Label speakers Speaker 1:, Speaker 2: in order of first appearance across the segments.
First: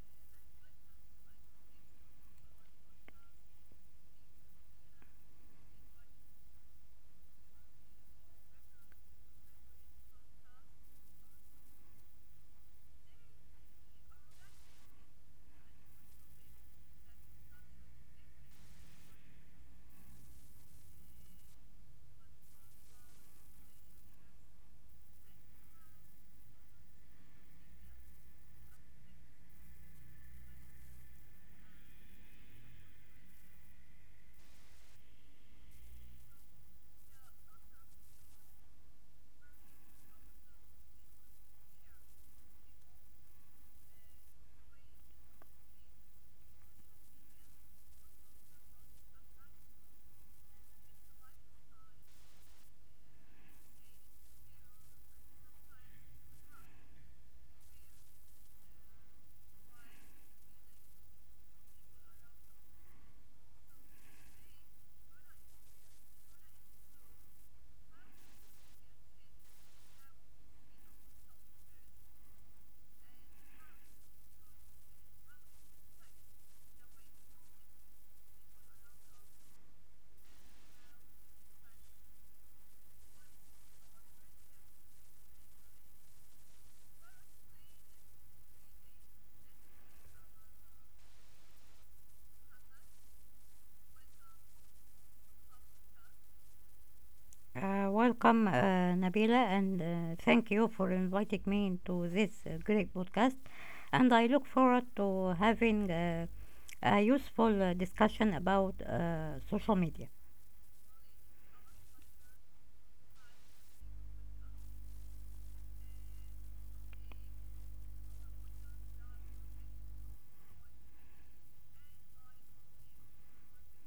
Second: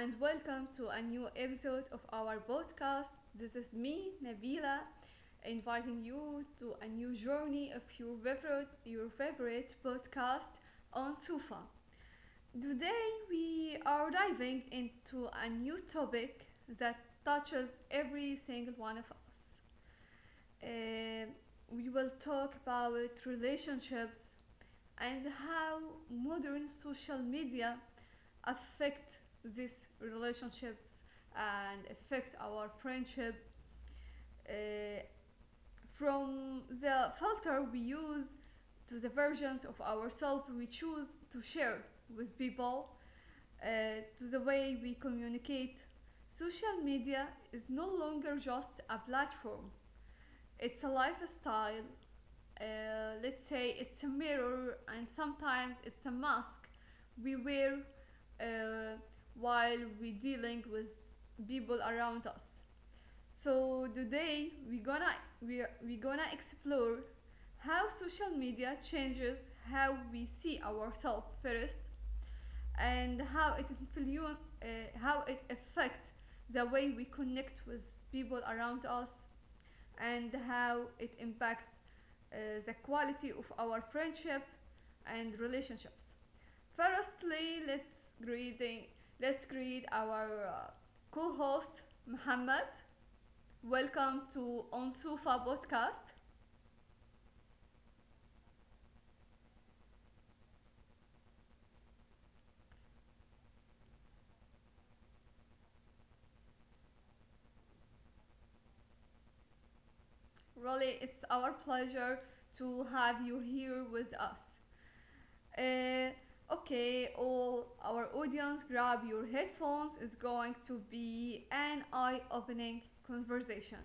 Speaker 1: and welcome to a new episode of our podcast. This is me, Nabila, inviting you to a new journey of your favorite podcast on Sufa. Today, we are diving into a new topic that touches every single one of us. Uh, we will talk about relationships and how modern social media affect these relationships and affect our friendship, uh, from the filter we use to the versions of ourselves we choose to share with people, to the way we communicate. Social media is no longer just a platform, it's a lifestyle. uh, let's say it's a mirror and sometimes it's a mask we wear, uh, while we dealing with people around us. So today we're gonna explore how social media changes how we see ourselves first, and how it influence, how it affects the way we connect with people around us, and how it impacts, uh, the quality of our friendship and relationships. Firstly, let's greet our co-host Muhammad. Welcome to On Sufa podcast.
Speaker 2: Welcome, Nabila, and thank you for inviting me into this great podcast. And I look forward to having a useful discussion about social media.
Speaker 1: Really, it's our pleasure to have you here with us. Uh, okay, all our audience, grab your headphones. It's going to be an eye-opening conversation.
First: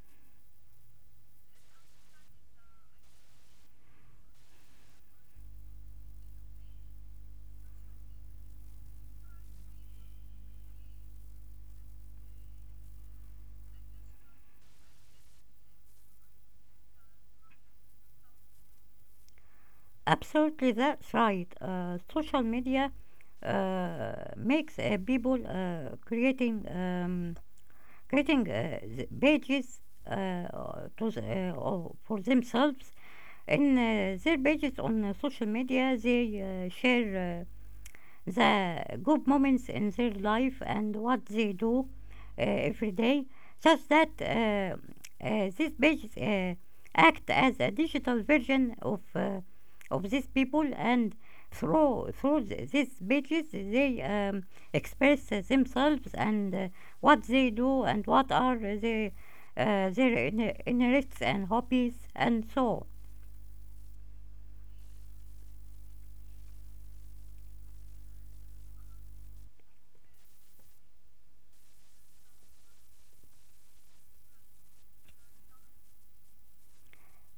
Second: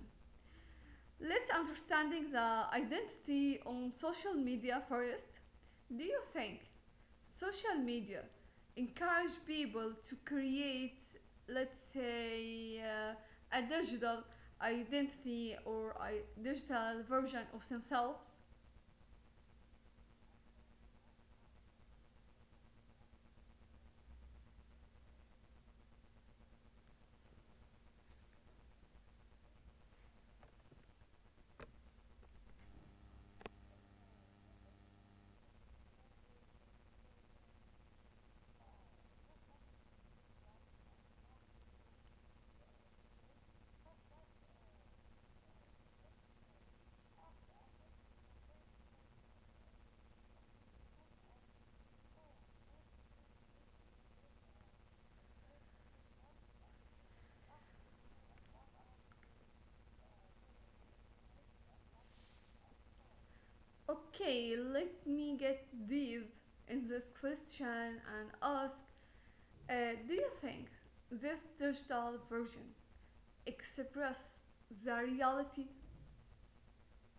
Speaker 1: Let's understanding the identity on social media first. Do you think social media encourage people to create, let's say, a digital identity or a digital version of themselves?
Speaker 2: Absolutely, that's right. Social media makes people creating pages uh, to for themselves in their pages on social media, they share the good moments in their life and what they do every day, such that these pages act as a digital version of these people, and these pages they express themselves and what they do, and what are their their interests and hobbies, and so on.
Speaker 1: Okay, let me get deep in this question and ask: Do you think this digital version express the reality?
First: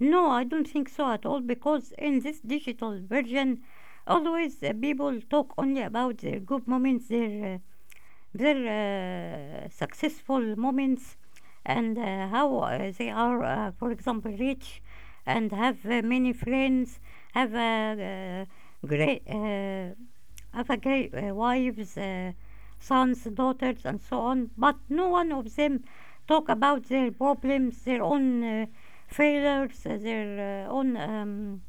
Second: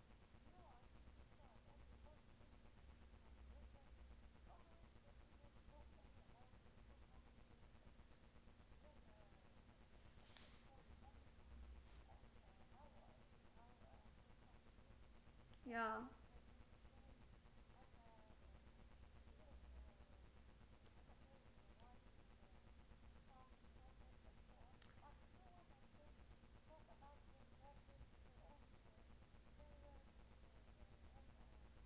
Speaker 2: No, I don't think so at all, because in this digital version, always people talk only about their good moments, their successful moments, and how they are, for example, rich, and have
Speaker 1: Yeah.
Speaker 2: many friends, have a great Afagate wives, sons, daughters, and so on. But no one of them talk about their problems, their own failures, their own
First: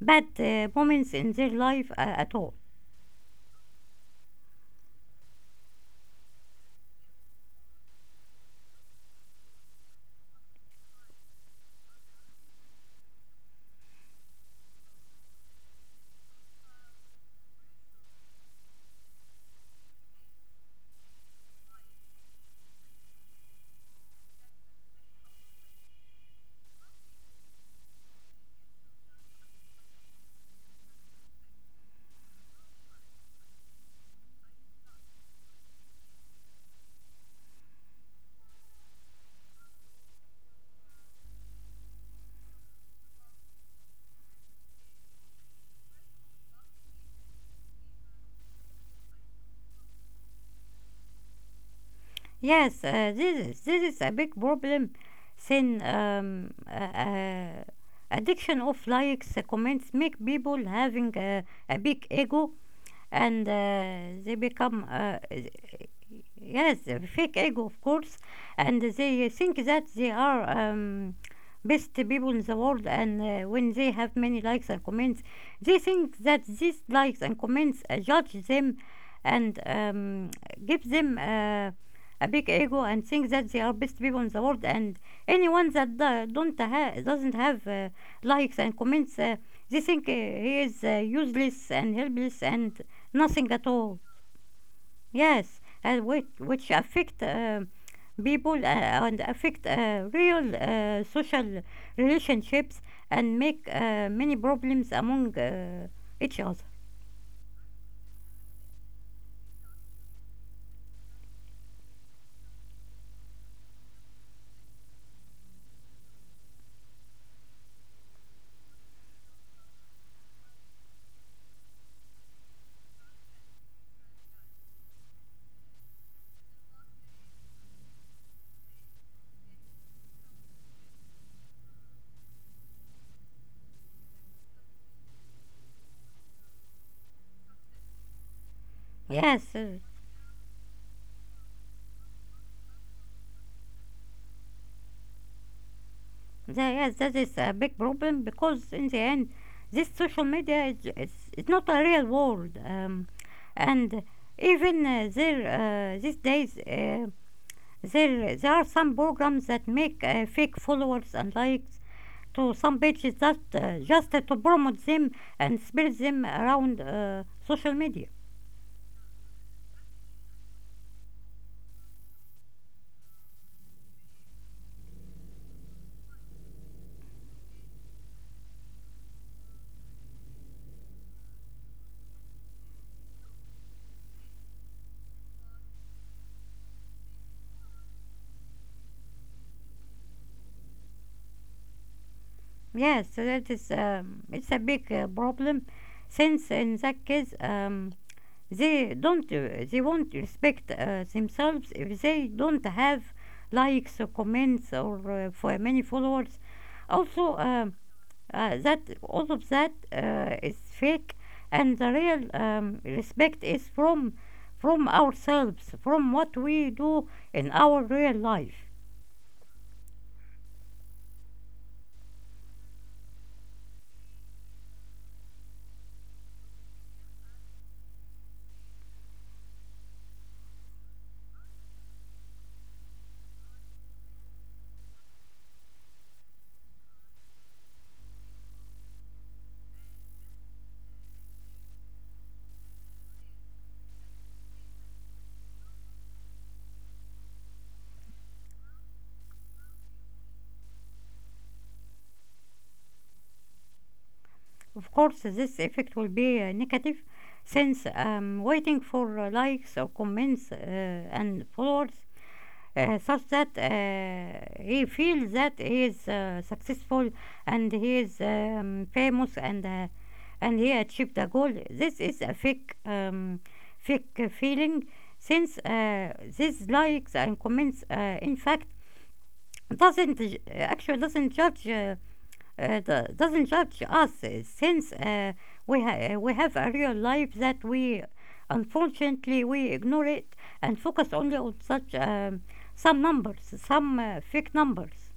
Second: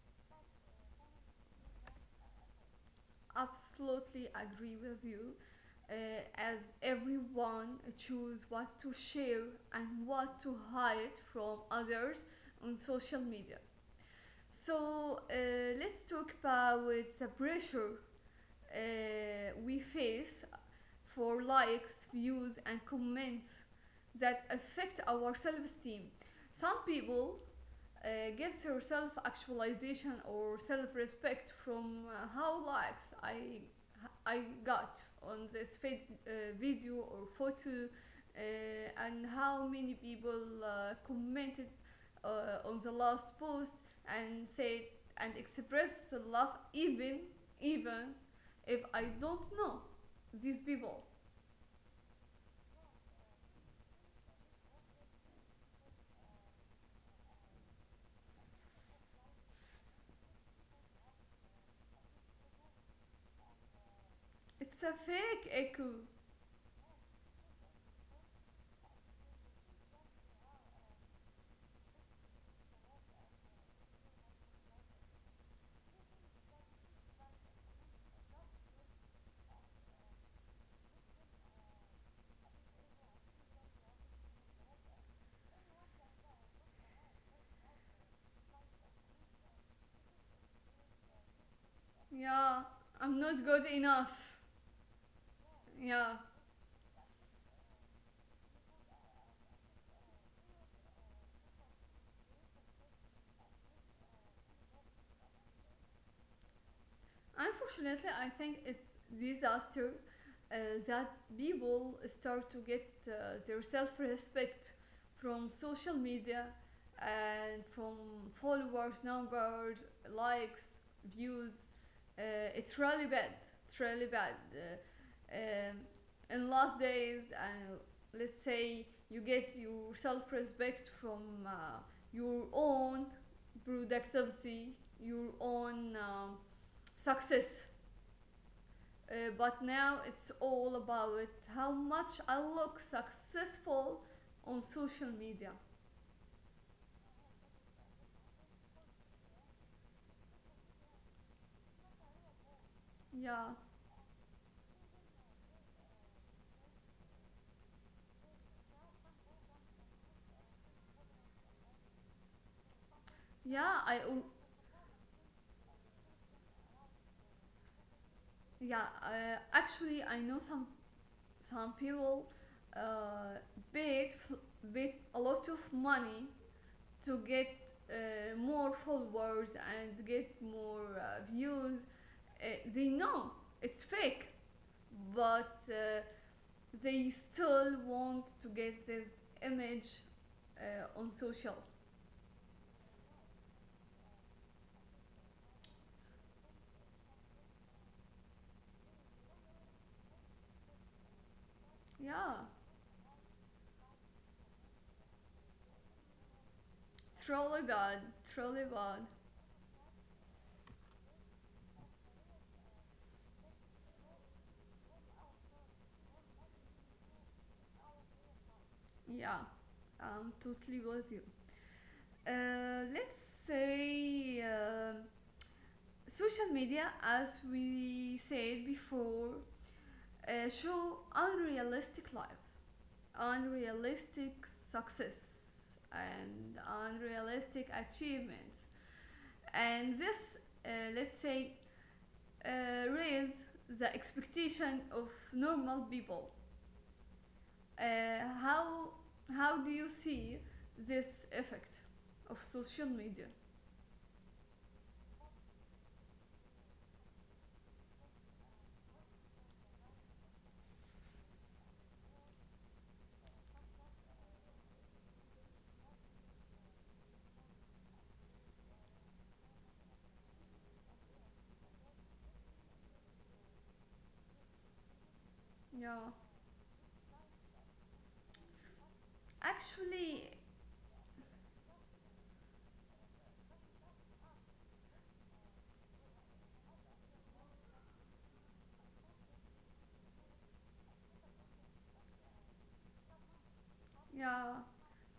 Speaker 2: bad moments in their life at all.
Speaker 1: Absolutely agree with you, uh, as everyone choose what to share and what to hide from others on social media. So let's talk about the pressure we face for likes views and comments that affect our self-esteem. Some people uh, gets her self actualization or self respect from how likes I got on this video or photo, and how many people commented on the last post and said and expressed the love, even even if I don't know these people.
Speaker 2: Yes, this is a big problem. Sin Addiction of likes, comments make people having a big ego, and they
Speaker 1: It's
Speaker 2: become,
Speaker 1: a fake echo.
Speaker 2: yes, fake ego, of course. And they think that they are best people in the world, and when they have many likes and comments, they think that these likes and comments judge them, and give them a big ego, and think that they are best people in the world, and anyone that do- don't ha- doesn't have likes and comments, they think he is useless and helpless
Speaker 1: Yeah,
Speaker 2: and
Speaker 1: I'm not
Speaker 2: nothing
Speaker 1: good
Speaker 2: at all.
Speaker 1: enough.
Speaker 2: Yes, and
Speaker 1: Yeah.
Speaker 2: which affect people, and affect real social relationships, and make many problems among each other.
Speaker 1: Unfortunately, I think it's disaster, uh, that people start to get their self-respect from social media and from followers, numbers, likes, views. It's really bad. It's really bad. In last days, let's say you get your self-respect from your own productivity, your own success.
Speaker 2: Yes,
Speaker 1: But now it's all about how much I look successful on social media.
Speaker 2: yes, that is a big problem, because in the end, this social media is not a real world,
Speaker 1: Yeah,
Speaker 2: and even there these days. There are some programs that make fake followers and likes to some pages, just uh,
Speaker 1: yeah, I
Speaker 2: just uh,
Speaker 1: oh,
Speaker 2: to promote them and spread them around social media.
Speaker 1: yeah. Actually, I know some people uh, paid paid a lot of money to get more followers and get more views. Uh, they know it's fake, but they still want to get this image on social.
Speaker 2: Yes, so that is it's a big problem, since in that case, they won't respect themselves if they
Speaker 1: Yeah,
Speaker 2: don't have likes or comments, or for many followers. Also,
Speaker 1: it's really bad. It's really
Speaker 2: That,
Speaker 1: bad.
Speaker 2: all of that is fake, and the real respect is from ourselves, from what we do in our real life.
Speaker 1: Yeah, I'm totally with you. Let's say social media, as we said before, show unrealistic life, unrealistic success, and unrealistic achievements. And this, uh, let's say, uh, raise the expectation of normal people. Uh, how how do you see this effect of social media?
Speaker 2: Of course, this effect will be negative, since waiting for likes or comments, and followers, such that he feels that he is successful, and he is famous, and he achieved a goal. This is a fake feeling, since
Speaker 1: Yeah,
Speaker 2: these likes and comments, in fact doesn't
Speaker 1: actually,
Speaker 2: ju- actually doesn't judge us, since we have a real life that we unfortunately we ignore, it and focus only on such some numbers, some fake
Speaker 1: yeah,
Speaker 2: numbers.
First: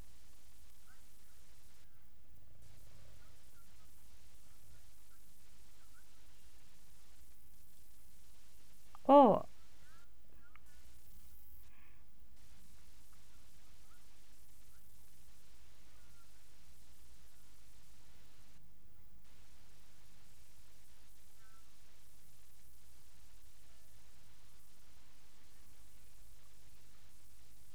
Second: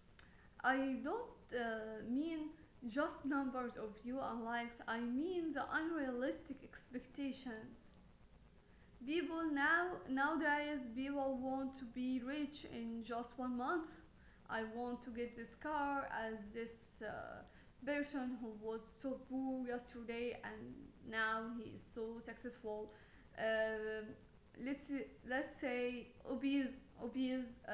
Speaker 1: I don't mean just numbers of views and likes. I mean the unrealistic expectations, people
Speaker 2: Oh,
Speaker 1: now nowadays people want to be rich in just 1 month. I want to get this car as this person who was so poor yesterday and now he is so successful. Uh, let's let's say obese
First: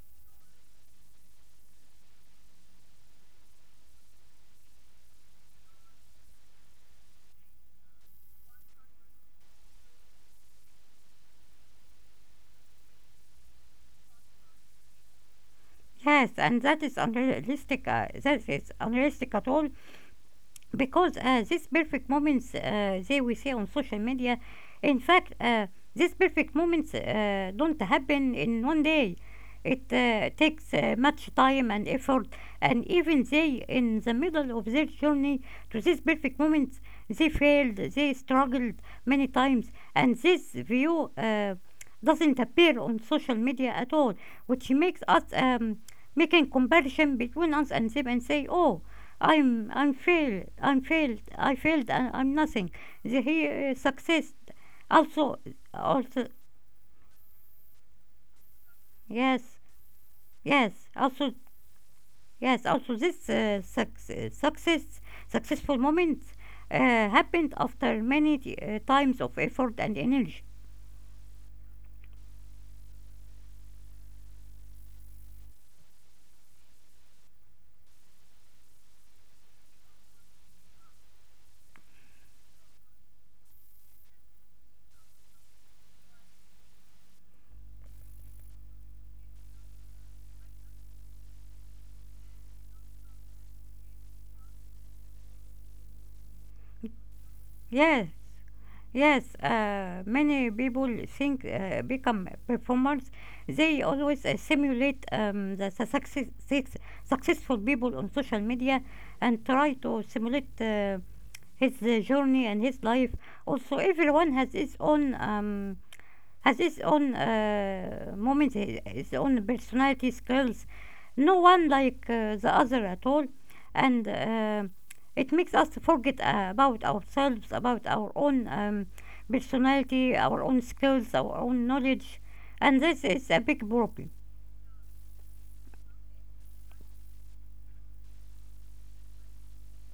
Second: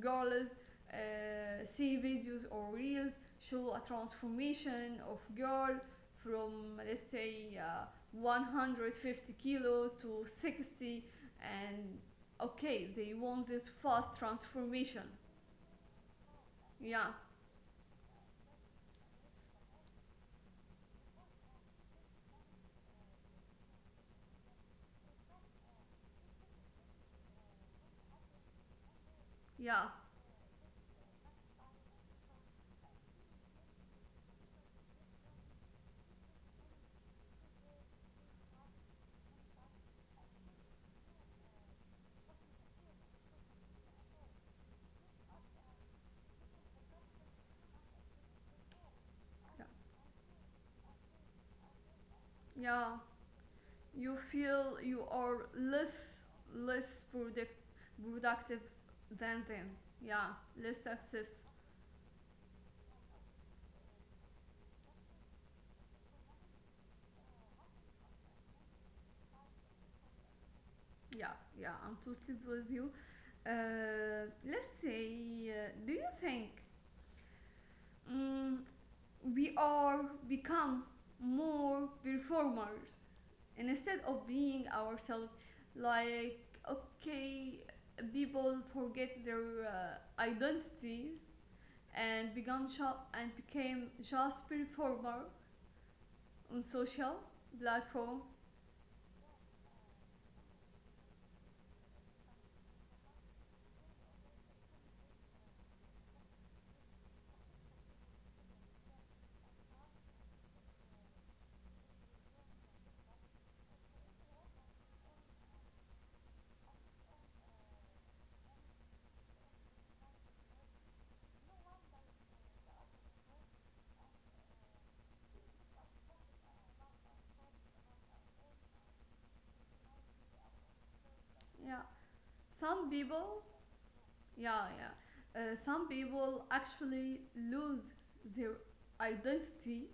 Speaker 1: girls see videos or reels show a transformation of girl from, let's say, 150 kilo to 60, and okay they want this fast transformation.
Speaker 2: yes, and that is
Speaker 1: Yeah
Speaker 2: unrealistic at all, because these perfect moments, they we see on social media, in fact these perfect moments don't happen in one day.
Speaker 1: yeah
Speaker 2: It takes much time and effort, and even they, in the middle of their journey to these perfect moments, they failed, they struggled many times, and this view doesn't appear on social media at all, which makes us making comparison between us and them, and say, oh,
Speaker 1: yeah,
Speaker 2: I'm failed. I'm failed. I failed. I'm nothing.
Speaker 1: yeah.
Speaker 2: The, he
Speaker 1: You
Speaker 2: Success.
Speaker 1: feel you
Speaker 2: Also,
Speaker 1: are less,
Speaker 2: also,
Speaker 1: less product, productive than
Speaker 2: yes,
Speaker 1: them. Yeah, less
Speaker 2: yes.
Speaker 1: success.
Speaker 2: Also, yes. Also, this successful moments uh, happened after many times of effort and energy.
Speaker 1: Yeah, yeah, I'm totally with you. Uh, let's say, do you think, mm, we are become more performers and instead of being ourselves, like, okay, people forget their identity and become and became just performer on social
Speaker 2: Yes. Yeah.
Speaker 1: platform.
Speaker 2: Yes, many people think become performers. They always simulate the successful people on social media, and try to simulate his journey and his life. Also, everyone has his own. Has his own moments, his own personality skills. No one like the other at all, and it makes us forget about ourselves, about our own personality, our own skills, our own
Speaker 1: Yeah,
Speaker 2: knowledge, and
Speaker 1: some
Speaker 2: this is a
Speaker 1: people.
Speaker 2: big problem.
Speaker 1: Yeah yeah, some people actually lose their identity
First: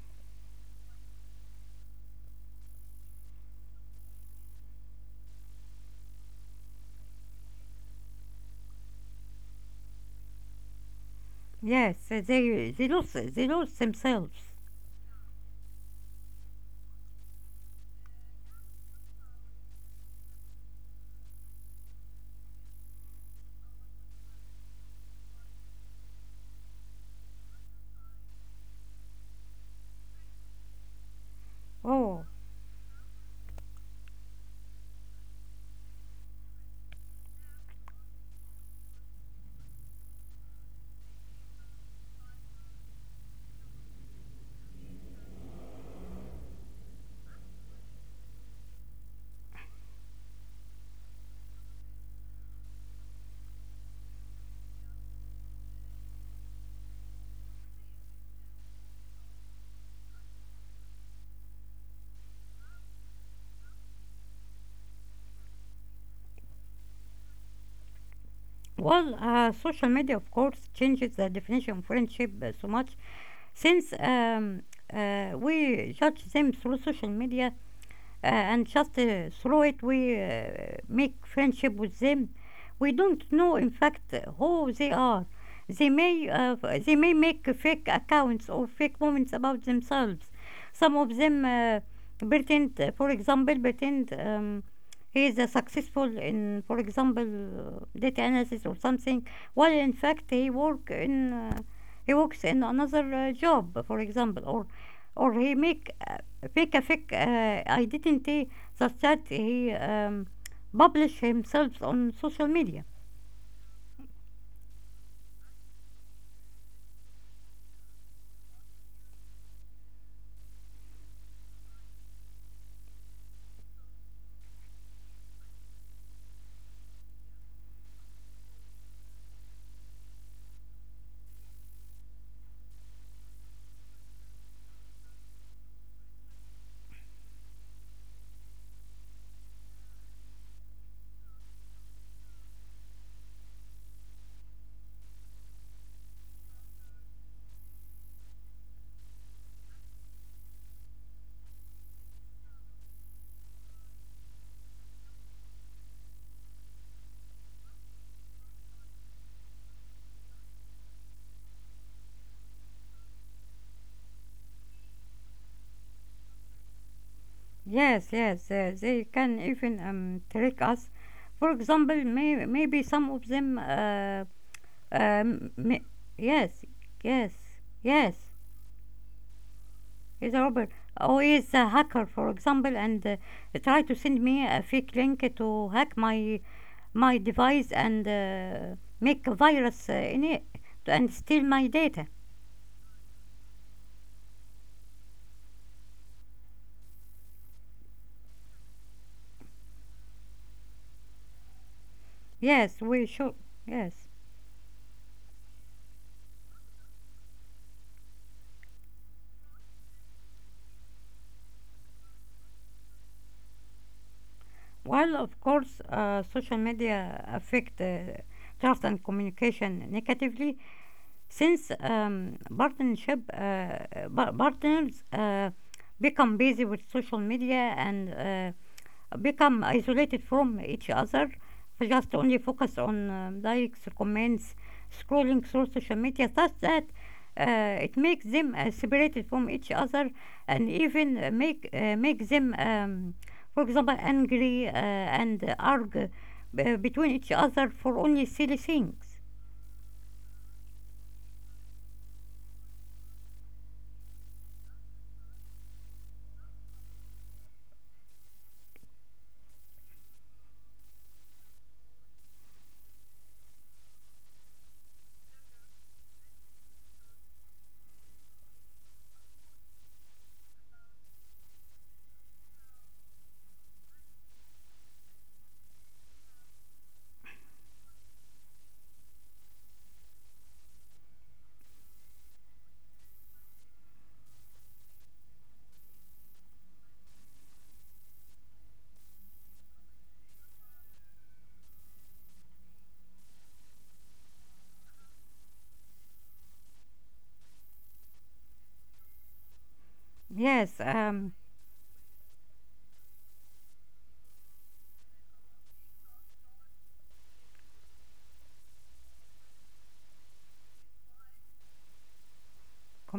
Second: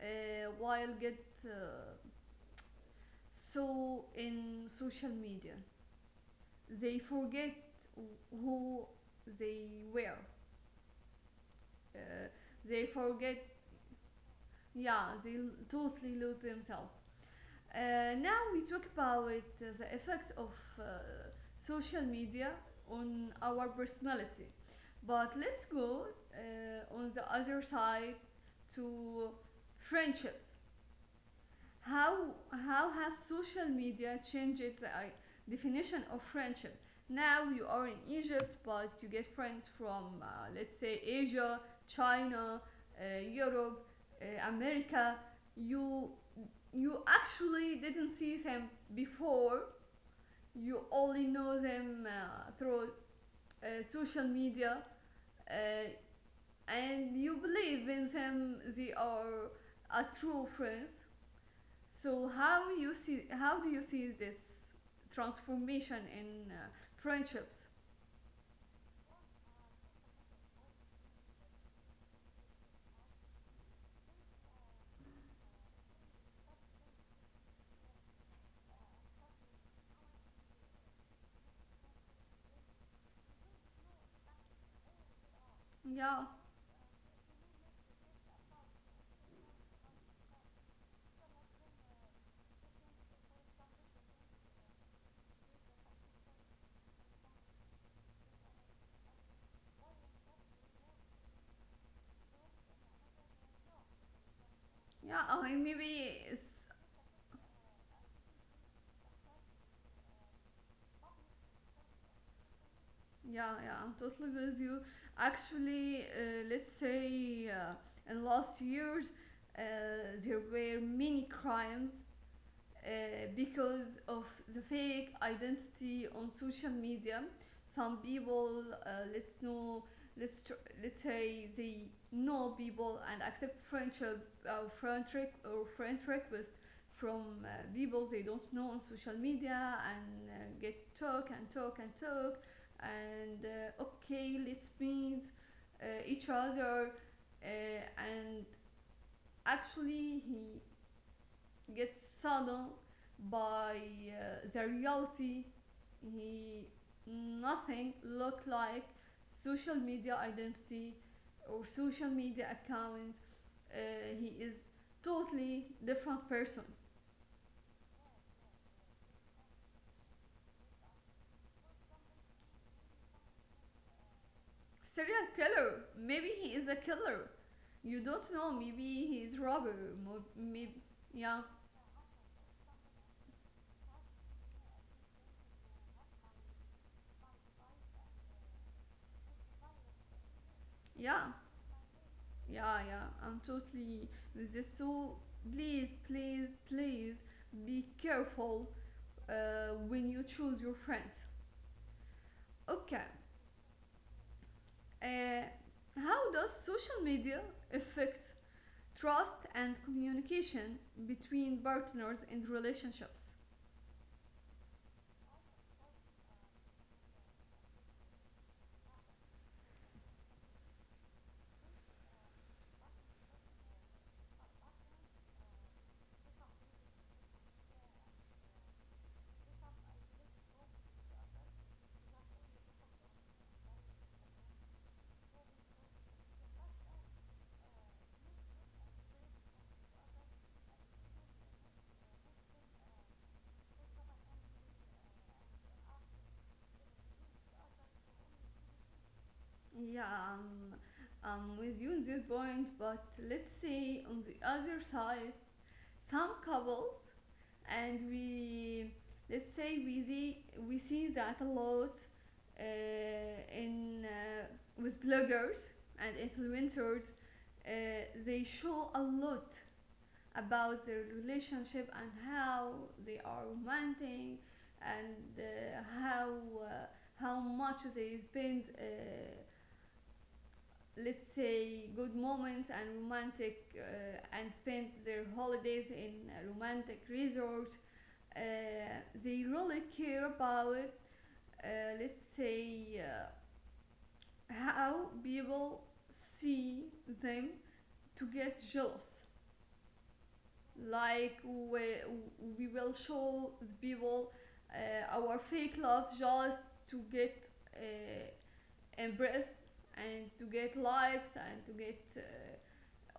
Speaker 1: while get, so in social media. They forget who they were.
Speaker 2: Yes,
Speaker 1: Uh,
Speaker 2: they they
Speaker 1: they
Speaker 2: lose
Speaker 1: forget,
Speaker 2: they lose themselves.
Speaker 1: yeah, they totally lose themselves. Now we talk about the effect of uh, social media on our personality. But let's go on the other side to friendship.
Speaker 2: Oh.
Speaker 1: How how has social media changed the definition of friendship? Now you are in Egypt, but you get friends from, let's say, Asia, China, Europe, America. You you actually didn't see them before. You only know them through social media, uh, and you believe in them. They are a true friends. So how you see, how do you see this transformation in friendships?
Speaker 2: Well, social media, of course, changes the definition of friendship so much, since we judge them through social media, and just through it we make friendship with them. We don't know, in fact, who they are. They may
Speaker 1: Yeah,
Speaker 2: uh, they may make fake accounts or fake moments about themselves. Some of them pretend, for example, pretend, he is successful in, for example, data analysis or something, while in fact he works in another job, for example, or
Speaker 1: yeah.
Speaker 2: or
Speaker 1: I
Speaker 2: he
Speaker 1: mean,
Speaker 2: make
Speaker 1: maybe it's
Speaker 2: fake, a fake. I didn't say that he publish himself on social media.
Speaker 1: yeah, yeah. I'm totally with you. Actually, let's say in last years uh, there were many crimes because of the fake identity on social media. Some people, let's know, let's say they know people and accept friendship, friend rec- or friend request from people they don't know on social media, and get talk and talk and talk, and okay, let's meet each other, uh, and actually he gets saddled by the reality. He nothing look like social media identity or social media account. uh, he is totally different person.
Speaker 2: Yes, yes, they can even trick us. For example, maybe some of them.
Speaker 1: Serial
Speaker 2: Um,
Speaker 1: killer,
Speaker 2: may,
Speaker 1: maybe he
Speaker 2: yes,
Speaker 1: is a killer.
Speaker 2: yes,
Speaker 1: You
Speaker 2: yes.
Speaker 1: don't know, maybe he is robber.
Speaker 2: He's a robber.
Speaker 1: Maybe.
Speaker 2: Or
Speaker 1: Yeah
Speaker 2: he's a hacker, for example, and try to send me a fake link to hack my device, and make a virus in it, and
Speaker 1: yeah
Speaker 2: steal my data.
Speaker 1: yeah yeah I'm totally with this. So please please please be careful when you choose your friends.
Speaker 2: Yes, we
Speaker 1: Okay,
Speaker 2: should. Yes.
Speaker 1: uh, how does social media affect trust and communication between partners and relationships?
Speaker 2: While of course, social media affect trust and communication negatively, since partners become busy with social media, and become isolated from each other, just only focus on likes, comments, scrolling through social media, such that it makes them separated from each other, and even make them, for example, angry, and argue between each other for only silly things.
Speaker 1: Yeah, um, I'm with you on this point, but let's say on the other side, some couples and we let's say we see that a lot uh, in with bloggers and influencers, uh, they show a lot about their relationship and how they are romantic and how, uh, how much they spend, let's say, good moments and romantic, and spend their holidays in a romantic resort. uh, they really care about, uh, let's say, how people see them to get jealous,
Speaker 2: Yes,
Speaker 1: like we will show the people our fake love just to get uh, impressed and to get likes and to get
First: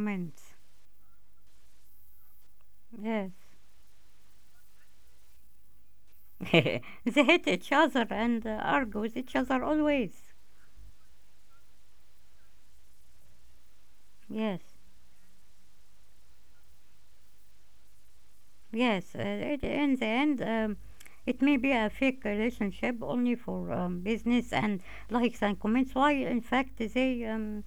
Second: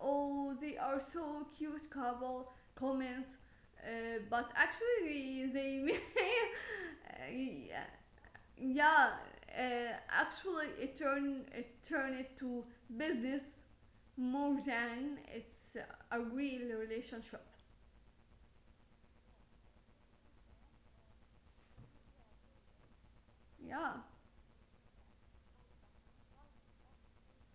Speaker 1: oh they are so cute couple
Speaker 2: Yes,
Speaker 1: comments. But actually they may
Speaker 2: they hate each
Speaker 1: yeah,
Speaker 2: other and argue with
Speaker 1: yeah
Speaker 2: each other always.
Speaker 1: actually it turned it to business
Speaker 2: Yes.
Speaker 1: more than it's a real relationship.
Speaker 2: Yes, in the end, it may be a fake relationship only for
Speaker 1: Yeah
Speaker 2: business and likes and comments. While in fact they um,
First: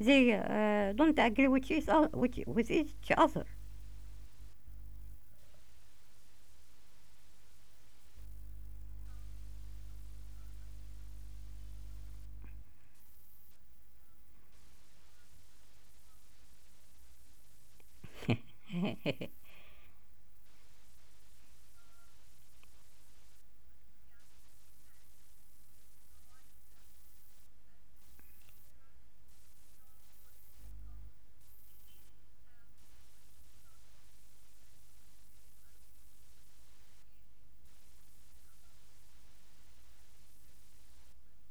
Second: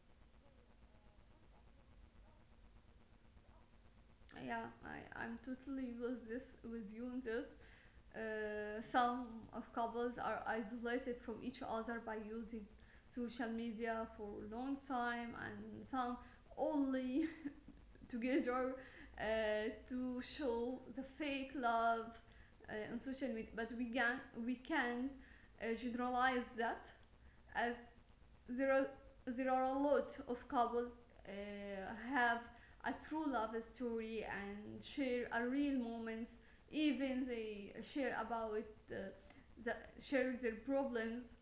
Speaker 2: they uh, don't agree with each other, with each other.
Speaker 1: yeah I, I'm totally with this with you in this. Some of couples are isolated from each other by using social media for a long time, and some only together uh, to show the fake love on social media. But we can generalize that as there are there are a lot of couples uh, have a true love story and share a real moments. Even they share about uh, the share their problems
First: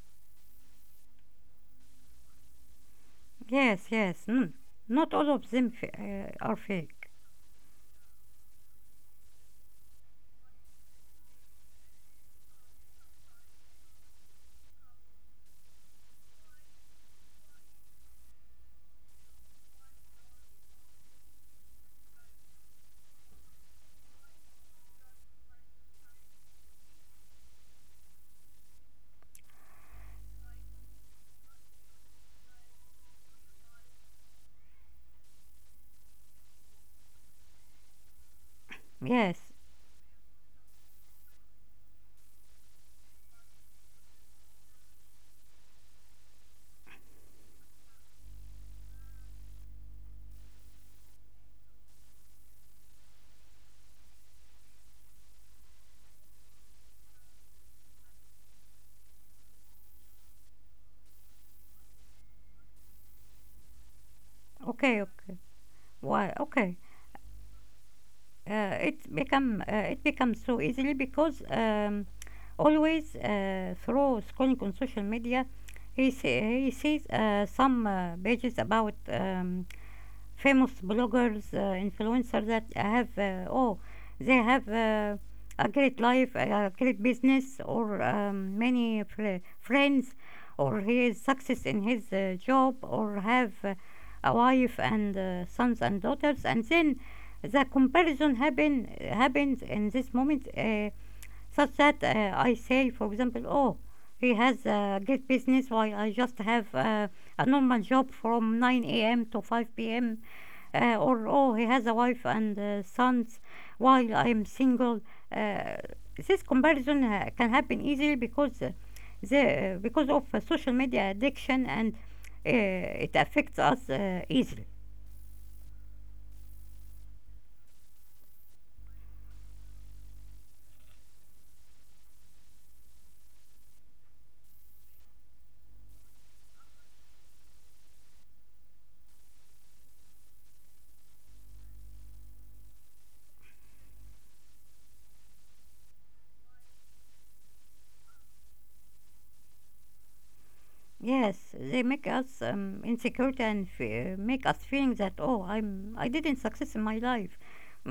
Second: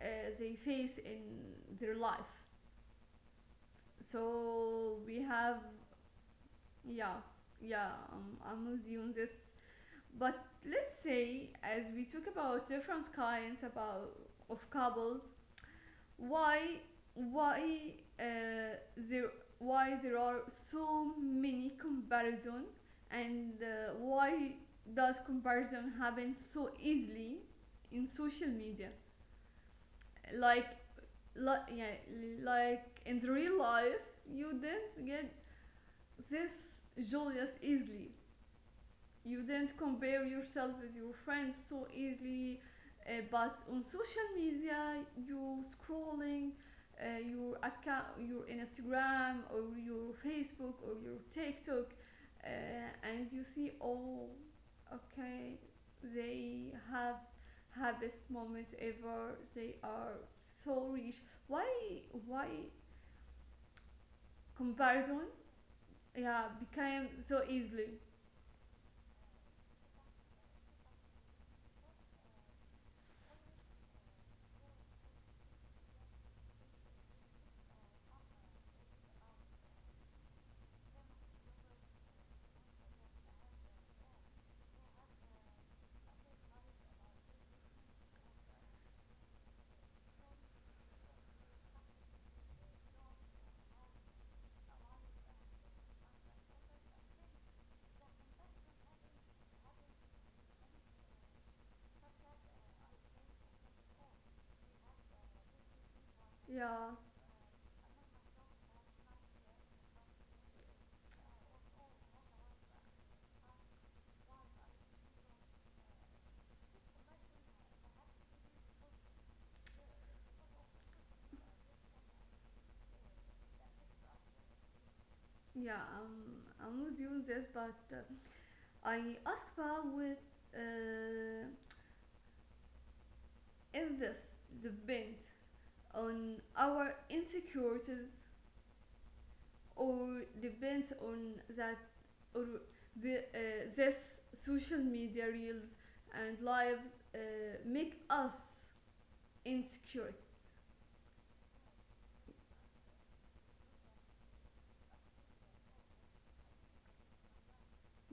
Speaker 1: uh, they face in their life.
Speaker 2: Yes, yes. Mm.
Speaker 1: So
Speaker 2: Not
Speaker 1: we
Speaker 2: all of
Speaker 1: have,
Speaker 2: them are fake.
Speaker 1: yeah yeah, I'm with you on this. But let's say as we talk about different kinds about of couples, why why uh, there why there are so many comparison, and why does comparison happen so easily in social media, like like yeah, like in the real life you didn't get this joy as easily, you do
Speaker 2: Yes.
Speaker 1: not compare yourself with your friends so easily. But on social media you scrolling, your account, your instagram or your facebook or your tiktok, uh, and you see oh okay they have happiest moment ever, they are so rich. Why why
Speaker 2: Okay,
Speaker 1: comparison,
Speaker 2: okay. Why?
Speaker 1: yeah,
Speaker 2: Okay.
Speaker 1: became so easily.
Speaker 2: It become it becomes so easily, because always, through scrolling on social media, he sees some pages about famous bloggers, influencers that have, oh, they have a great life, a great business, or many friends, or he is success in his job, or have a wife and sons and daughters, and then the comparison happen happens in this moment. Such that, I say, for example, oh, he has a great business while I just have
Speaker 1: Yeah,
Speaker 2: a normal job from 9 a.m. to 5 p.m. Or oh, he has a wife and sons while I'm single. Uh, this comparison can happen easily because the because of social media addiction, and it affects us easily.
Speaker 1: yeah, I'm with you on this, but, I ask about with, uh, is this depend on our insecurities or depends on that, or the, this social media reels and lives make us insecure.
Speaker 2: Yes, they make us insecure and fear, make us feeling that, oh, I didn't success in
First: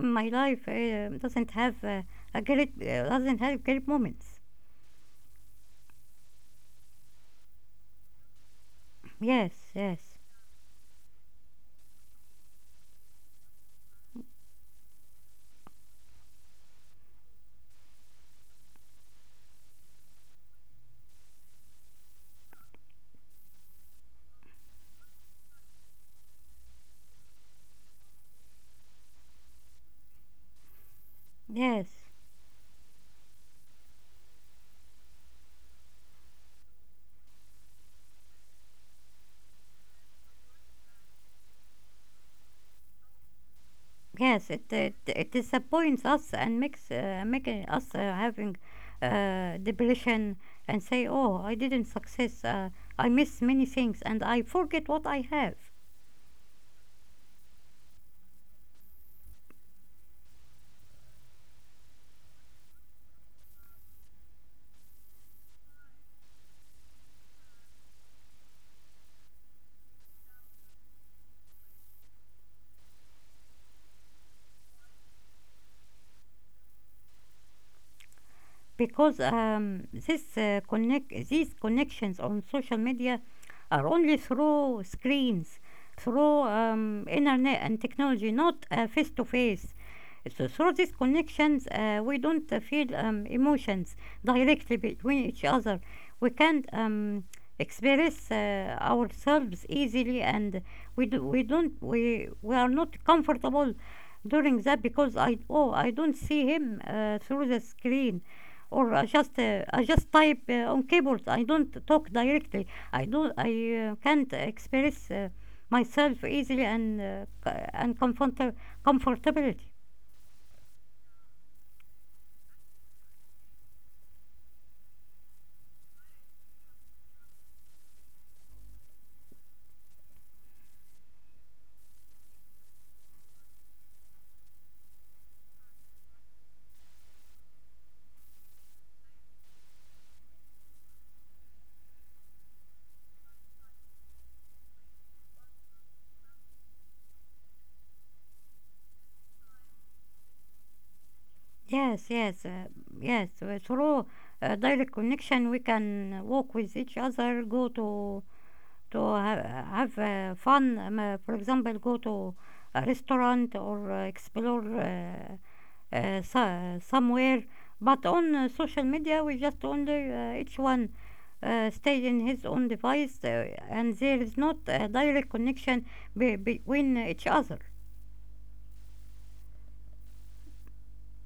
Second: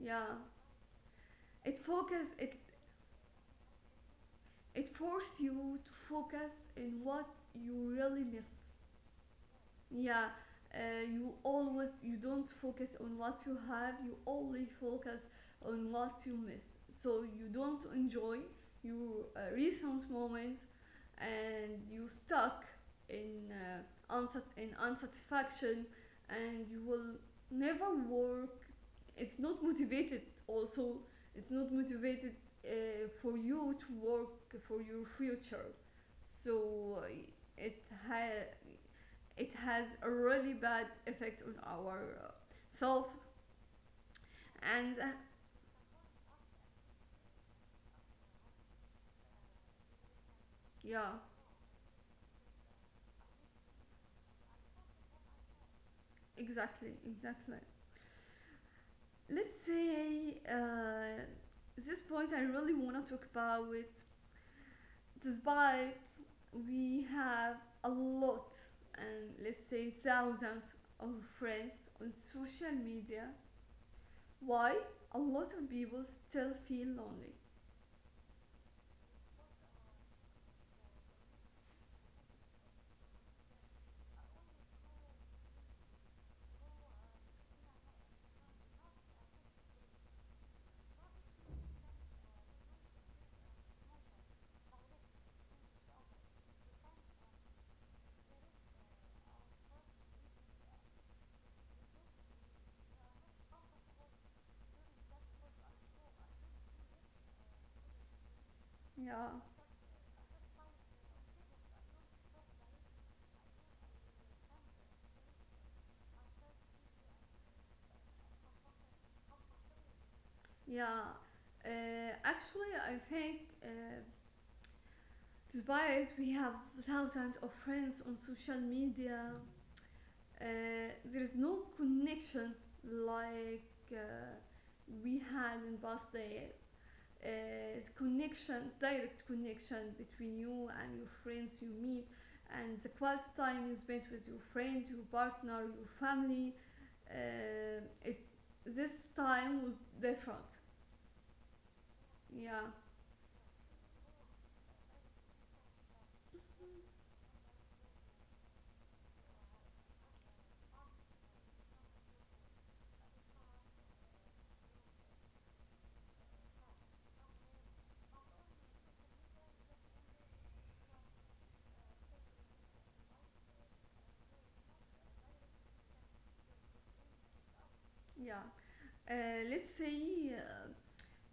Speaker 1: Yeah,
Speaker 2: life doesn't
Speaker 1: it
Speaker 2: have
Speaker 1: focus
Speaker 2: a
Speaker 1: it
Speaker 2: great doesn't have great moments.
Speaker 1: it force you to focus in what you really miss.
Speaker 2: Yes, yes,
Speaker 1: Yeah, uh, you always, you don't focus on what you have, you only focus on what you miss, so you don't enjoy your recent moments and you stuck in, in unsatisfaction, and you will never work. It's not motivated. Also, it's not
Speaker 2: yes,
Speaker 1: motivated for you to work for your future. So, it ha- it has a really bad effect on our uh, self
Speaker 2: yes. It it,
Speaker 1: and
Speaker 2: it disappoints us, and makes making us having depression, and say,
Speaker 1: yeah.
Speaker 2: oh, I didn't success. I miss many things, and I forget what I have.
Speaker 1: Exactly, exactly. Let's say this point I really want to talk about it. Despite we have a lot and, let's say, thousands of friends on social media, why a lot of people still feel lonely.
Speaker 2: Because this connect these connections on social media are only through screens, through internet and technology, not face to face. So through these connections, we don't feel emotions directly between each other. We can't express ourselves easily, and we do, we don't we are not comfortable during that, because I, oh, I don't see him through the screen, or
Speaker 1: Yeah
Speaker 2: I just type on keyboard. I don't talk directly. I do I can't express myself easily, and and comfort- comfortability.
Speaker 1: yeah, actually I think, despite we have thousands of friends on social media, uh, there is no connection like uh, we had in past days. Uh, it's connections, direct connection between you and your friends you meet, and the quality time you spend with your friend, your partner, your family. It, this time was different.
Speaker 2: Yes, yes,
Speaker 1: Yeah,
Speaker 2: yes. Through direct connection, we can walk with each other, go to have fun. For example, go to a restaurant, or explore. Somewhere, but on social media we just only each one stay in his own device, and there is not a direct connection between each other.
Speaker 1: yeah. Let's say,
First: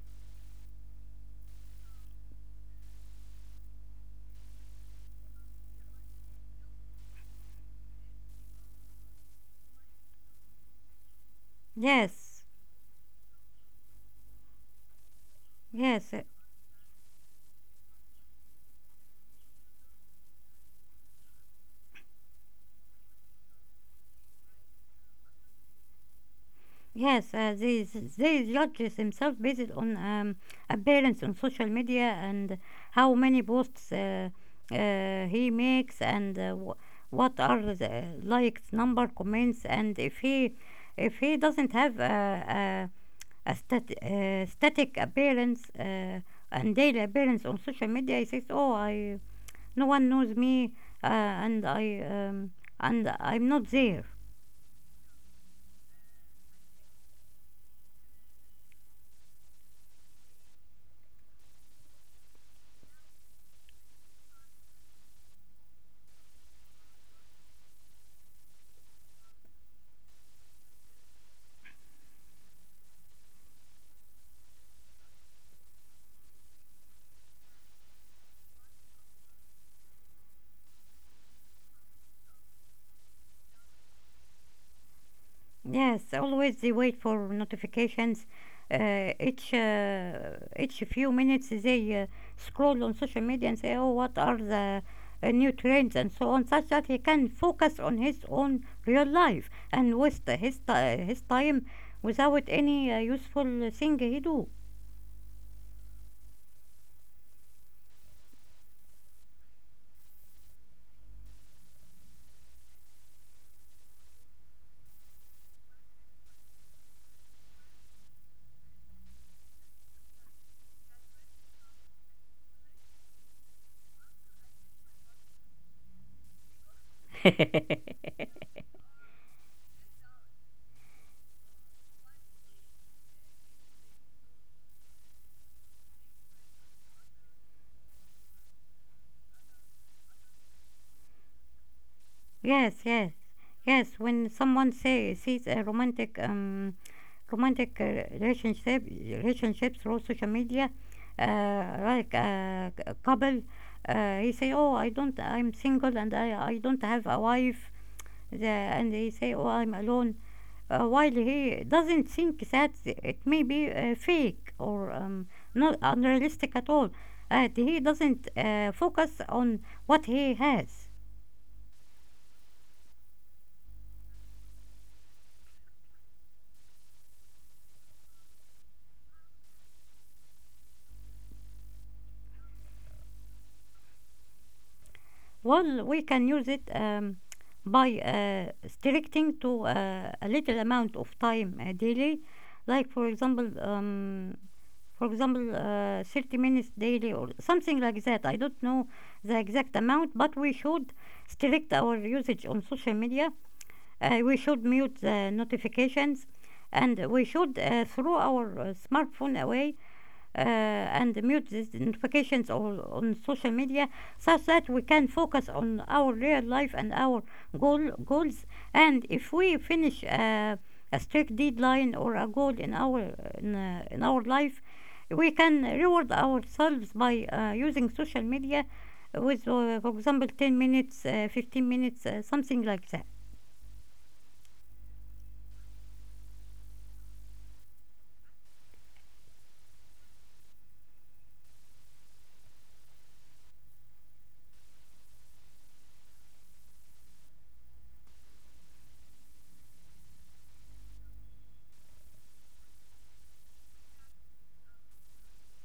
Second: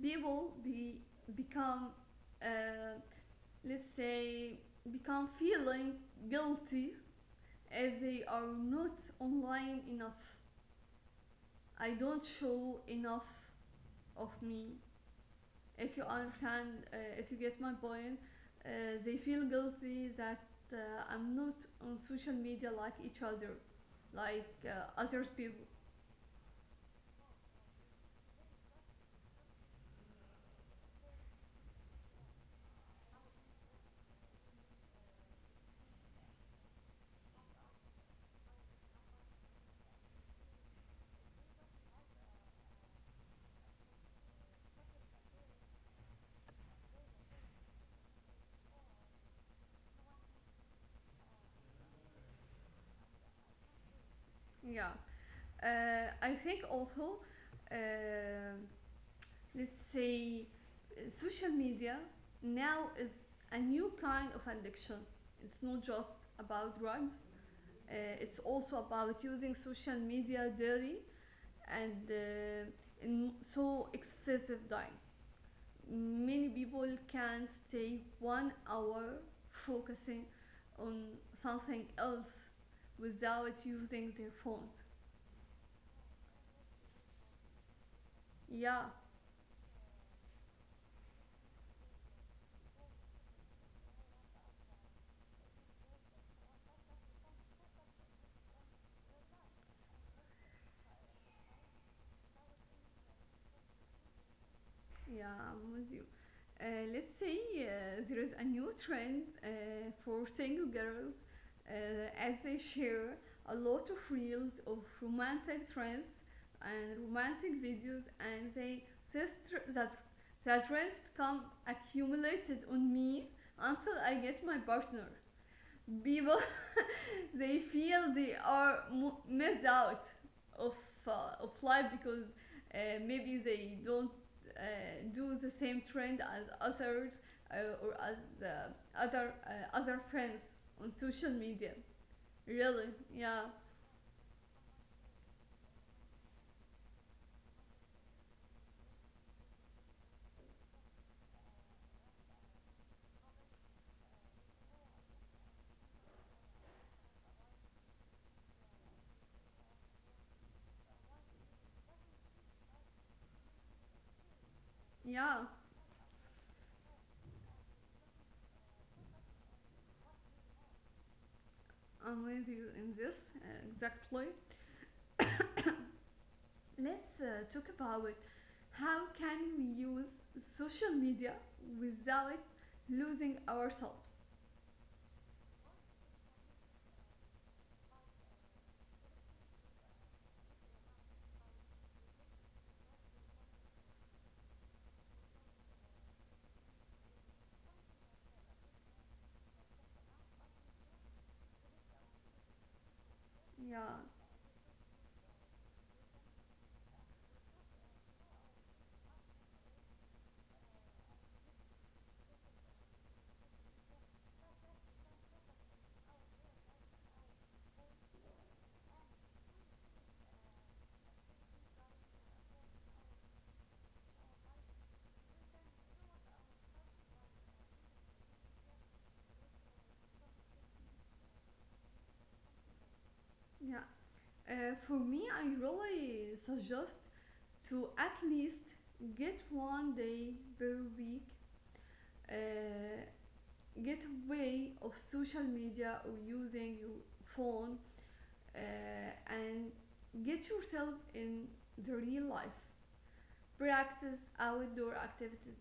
Speaker 1: we will be become, uh, let's say, become feeling guilty if they are not online enough. I don't
Speaker 2: Yes,
Speaker 1: show enough of me, if you
Speaker 2: yes,
Speaker 1: understand, if you get my point. uh, they feel guilty that, uh, I'm not on social media like each other, like other people.
Speaker 2: yes. They judge themselves based on appearance on social media, and how many posts he makes, and what are the likes number comments. And if he doesn't have a, a static appearance and daily appearance on social media. He says, "Oh, I, no one knows me, and I'm not there."
Speaker 1: Yeah. I think also, uh, let's say, social media now is a new kind of addiction. It's not just about drugs. uh, it's also about using social media daily and, in so excessive diet, many people can stay one hour focusing on something else without using their phones.
Speaker 2: Yes, always they wait for notifications.
Speaker 1: Yeah.
Speaker 2: Uh, each uh, each few minutes they scroll on social media and say, "Oh, what are the new trends and so on," such that he can focus on his own real life and waste his time without any useful thing he do.
Speaker 1: Yeah, I'm with you. Let's say, there is a new trend, for single girls, uh, as they share a lot of reels of romantic trends and romantic videos, and they this tr- that that trends become accumulated on me until I get my partner. People, they feel they are missed out of, life because, maybe they don't, uh, do the same trend as others, uh, or as uh, other friends on social media.
Speaker 2: Yes,
Speaker 1: Really,
Speaker 2: yes,
Speaker 1: yeah,
Speaker 2: yes. When someone say sees a romantic relationship relationships through social media, like, a couple, he say, oh, I don't I'm single, and I don't have a wife. And he say, oh, I'm alone, while he doesn't think that it may be fake, or
Speaker 1: yeah.
Speaker 2: not unrealistic at all. He doesn't focus on what he has.
Speaker 1: I'm with you in this, exactly. Let's, talk about how can we use social media without losing ourselves.
Speaker 2: Well, we can use it by restricting to a little amount of time daily, like, for example, 30 minutes daily or something like that. I don't know the exact amount, but we should restrict our usage on social media.
Speaker 1: Yeah.
Speaker 2: We should mute the notifications, and we should throw our smartphone away, and mute these notifications or on social media, such that we can focus on our real life and our goals. And if we finish a strict deadline or a goal in our in our life, we can reward ourselves by using social media with, for example, 10 minutes, 15 minutes, something like that.
Speaker 1: Yeah. For me, I really suggest to at least get one day per week, uh, get away of social media or using your phone, and get yourself in the real life. Practice outdoor activities.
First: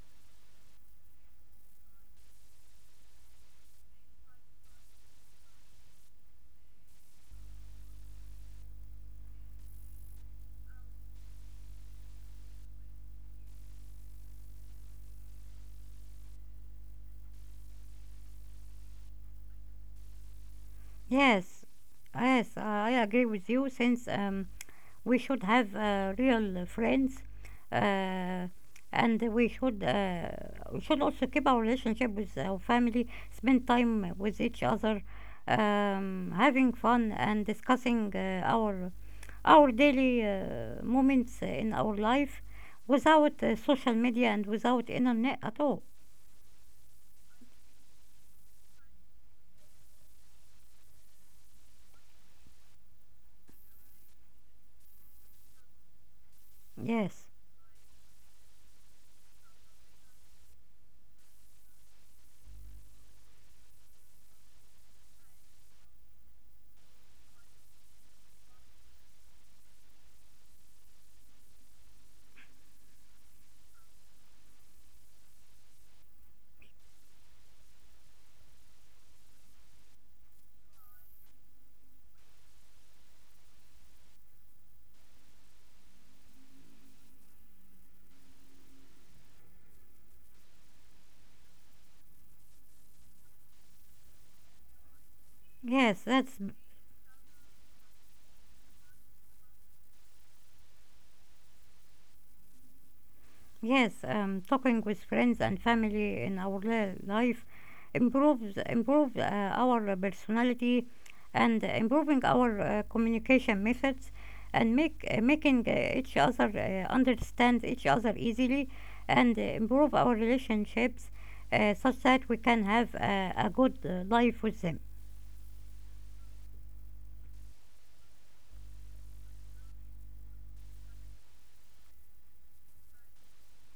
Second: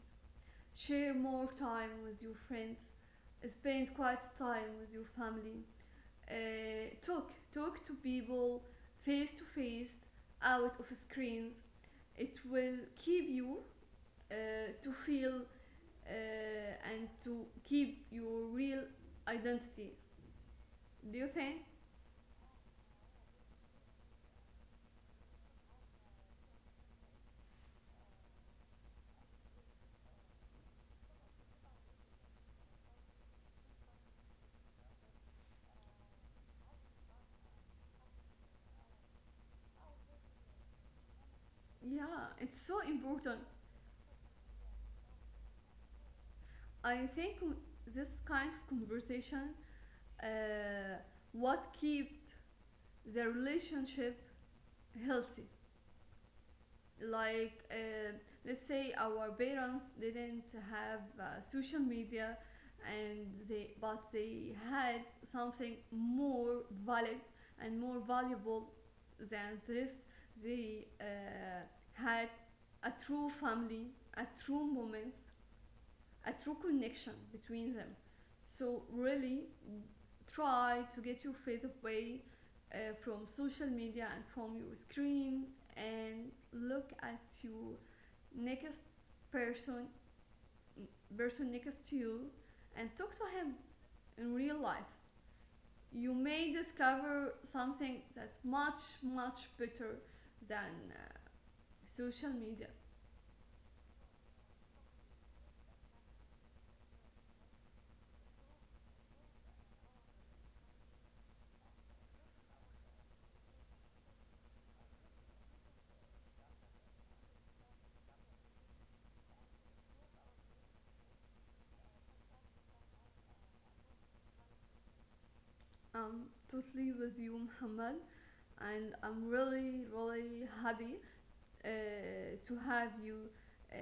Speaker 1: Share more time with your friends. Spend quiet time with your family. Uh, talk talk to people, face to face, out of screens. It will keep you, uh, to feel, and to keep your real identity. Do you think?
Speaker 2: Yes, yes, I agree with you, since we should have real friends, uh, and we should also keep our relationship with our family, spend time with each other, having fun, and discussing our daily moments in our
Speaker 1: Yeah,
Speaker 2: life,
Speaker 1: it's so
Speaker 2: without
Speaker 1: important.
Speaker 2: social media, and without internet at all.
Speaker 1: I think this kind of conversation, uh, what kept the relationship healthy.
Speaker 2: Yes,
Speaker 1: Like, let's say our parents didn't have, social media, and they but they had something more valid and more valuable than this. They, had a true family, a true moments, a true connection between them. So really, try to get your face away, from social media and from your screen, and look at your next person person next to you and talk to him in real life.
Speaker 2: yes,
Speaker 1: You
Speaker 2: that's...
Speaker 1: may discover something that's much, much better than, social media.
Speaker 2: Yes, talking with friends and family in our life improves our personality, and improving our communication methods, and make making each other understand each other easily, and improve our relationships, such that we can have a good life with them.
Speaker 1: I'm totally with you, Muhammad. And I'm really, really happy, uh, to have you, uh,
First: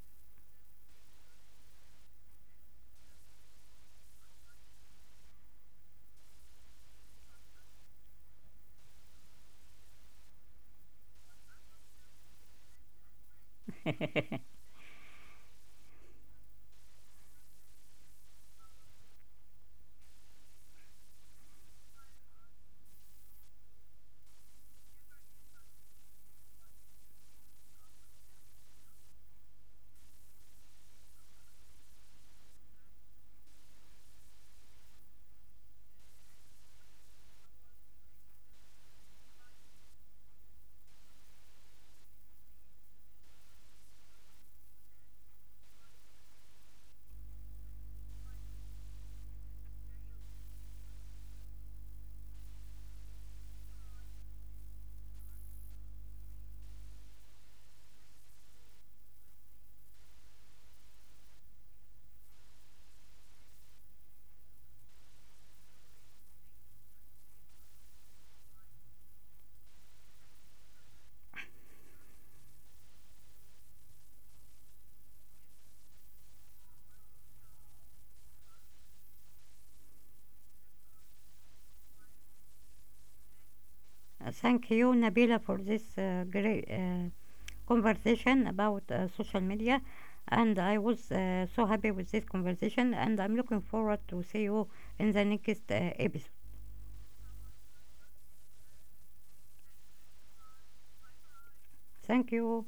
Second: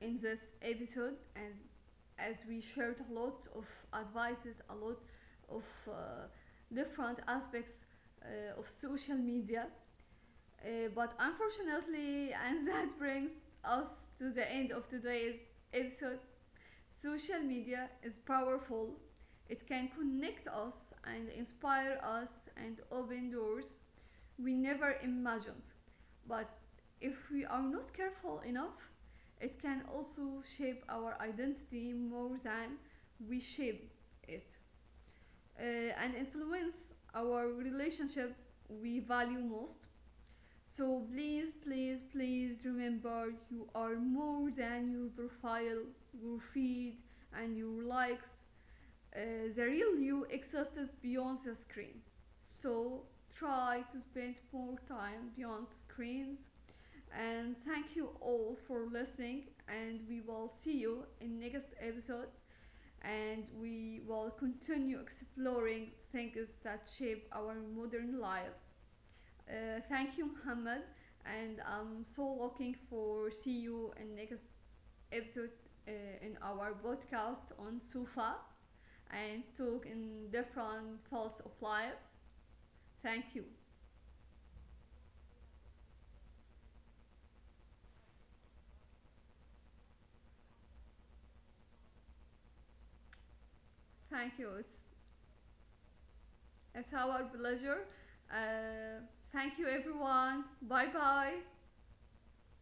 Speaker 1: in this episode, and as we shared a lot of advices, a lot of, different aspects, of social media, but unfortunately and that brings us to the end of today's episode. Social media is powerful. It can connect us and inspire us and open doors we never imagined. But if we are not careful enough, it can also shape our identity more than we shape it, uh, and influence our relationship we value most. So please, please, please remember you are more than your profile, your feed, and your likes. uh, the real you exists beyond the screen. So try to spend more time beyond screens. And thank you all for listening. And we will see you in next episode. And we will continue exploring things that shape our modern lives. Thank you, Muhammad. And I'm so looking for see you in next episode, uh, in our podcast on Sufa, and talk in different fields of life. Thank you.
Speaker 2: Thank you, Nabila, for this great conversation about social media. And I was so happy with this conversation, and I'm looking forward to
Speaker 1: Thank
Speaker 2: see
Speaker 1: you.
Speaker 2: you
Speaker 1: It's,
Speaker 2: in the next episode.
Speaker 1: it's our pleasure. Uh, Thank you, everyone. Bye bye.
Speaker 2: Thank you.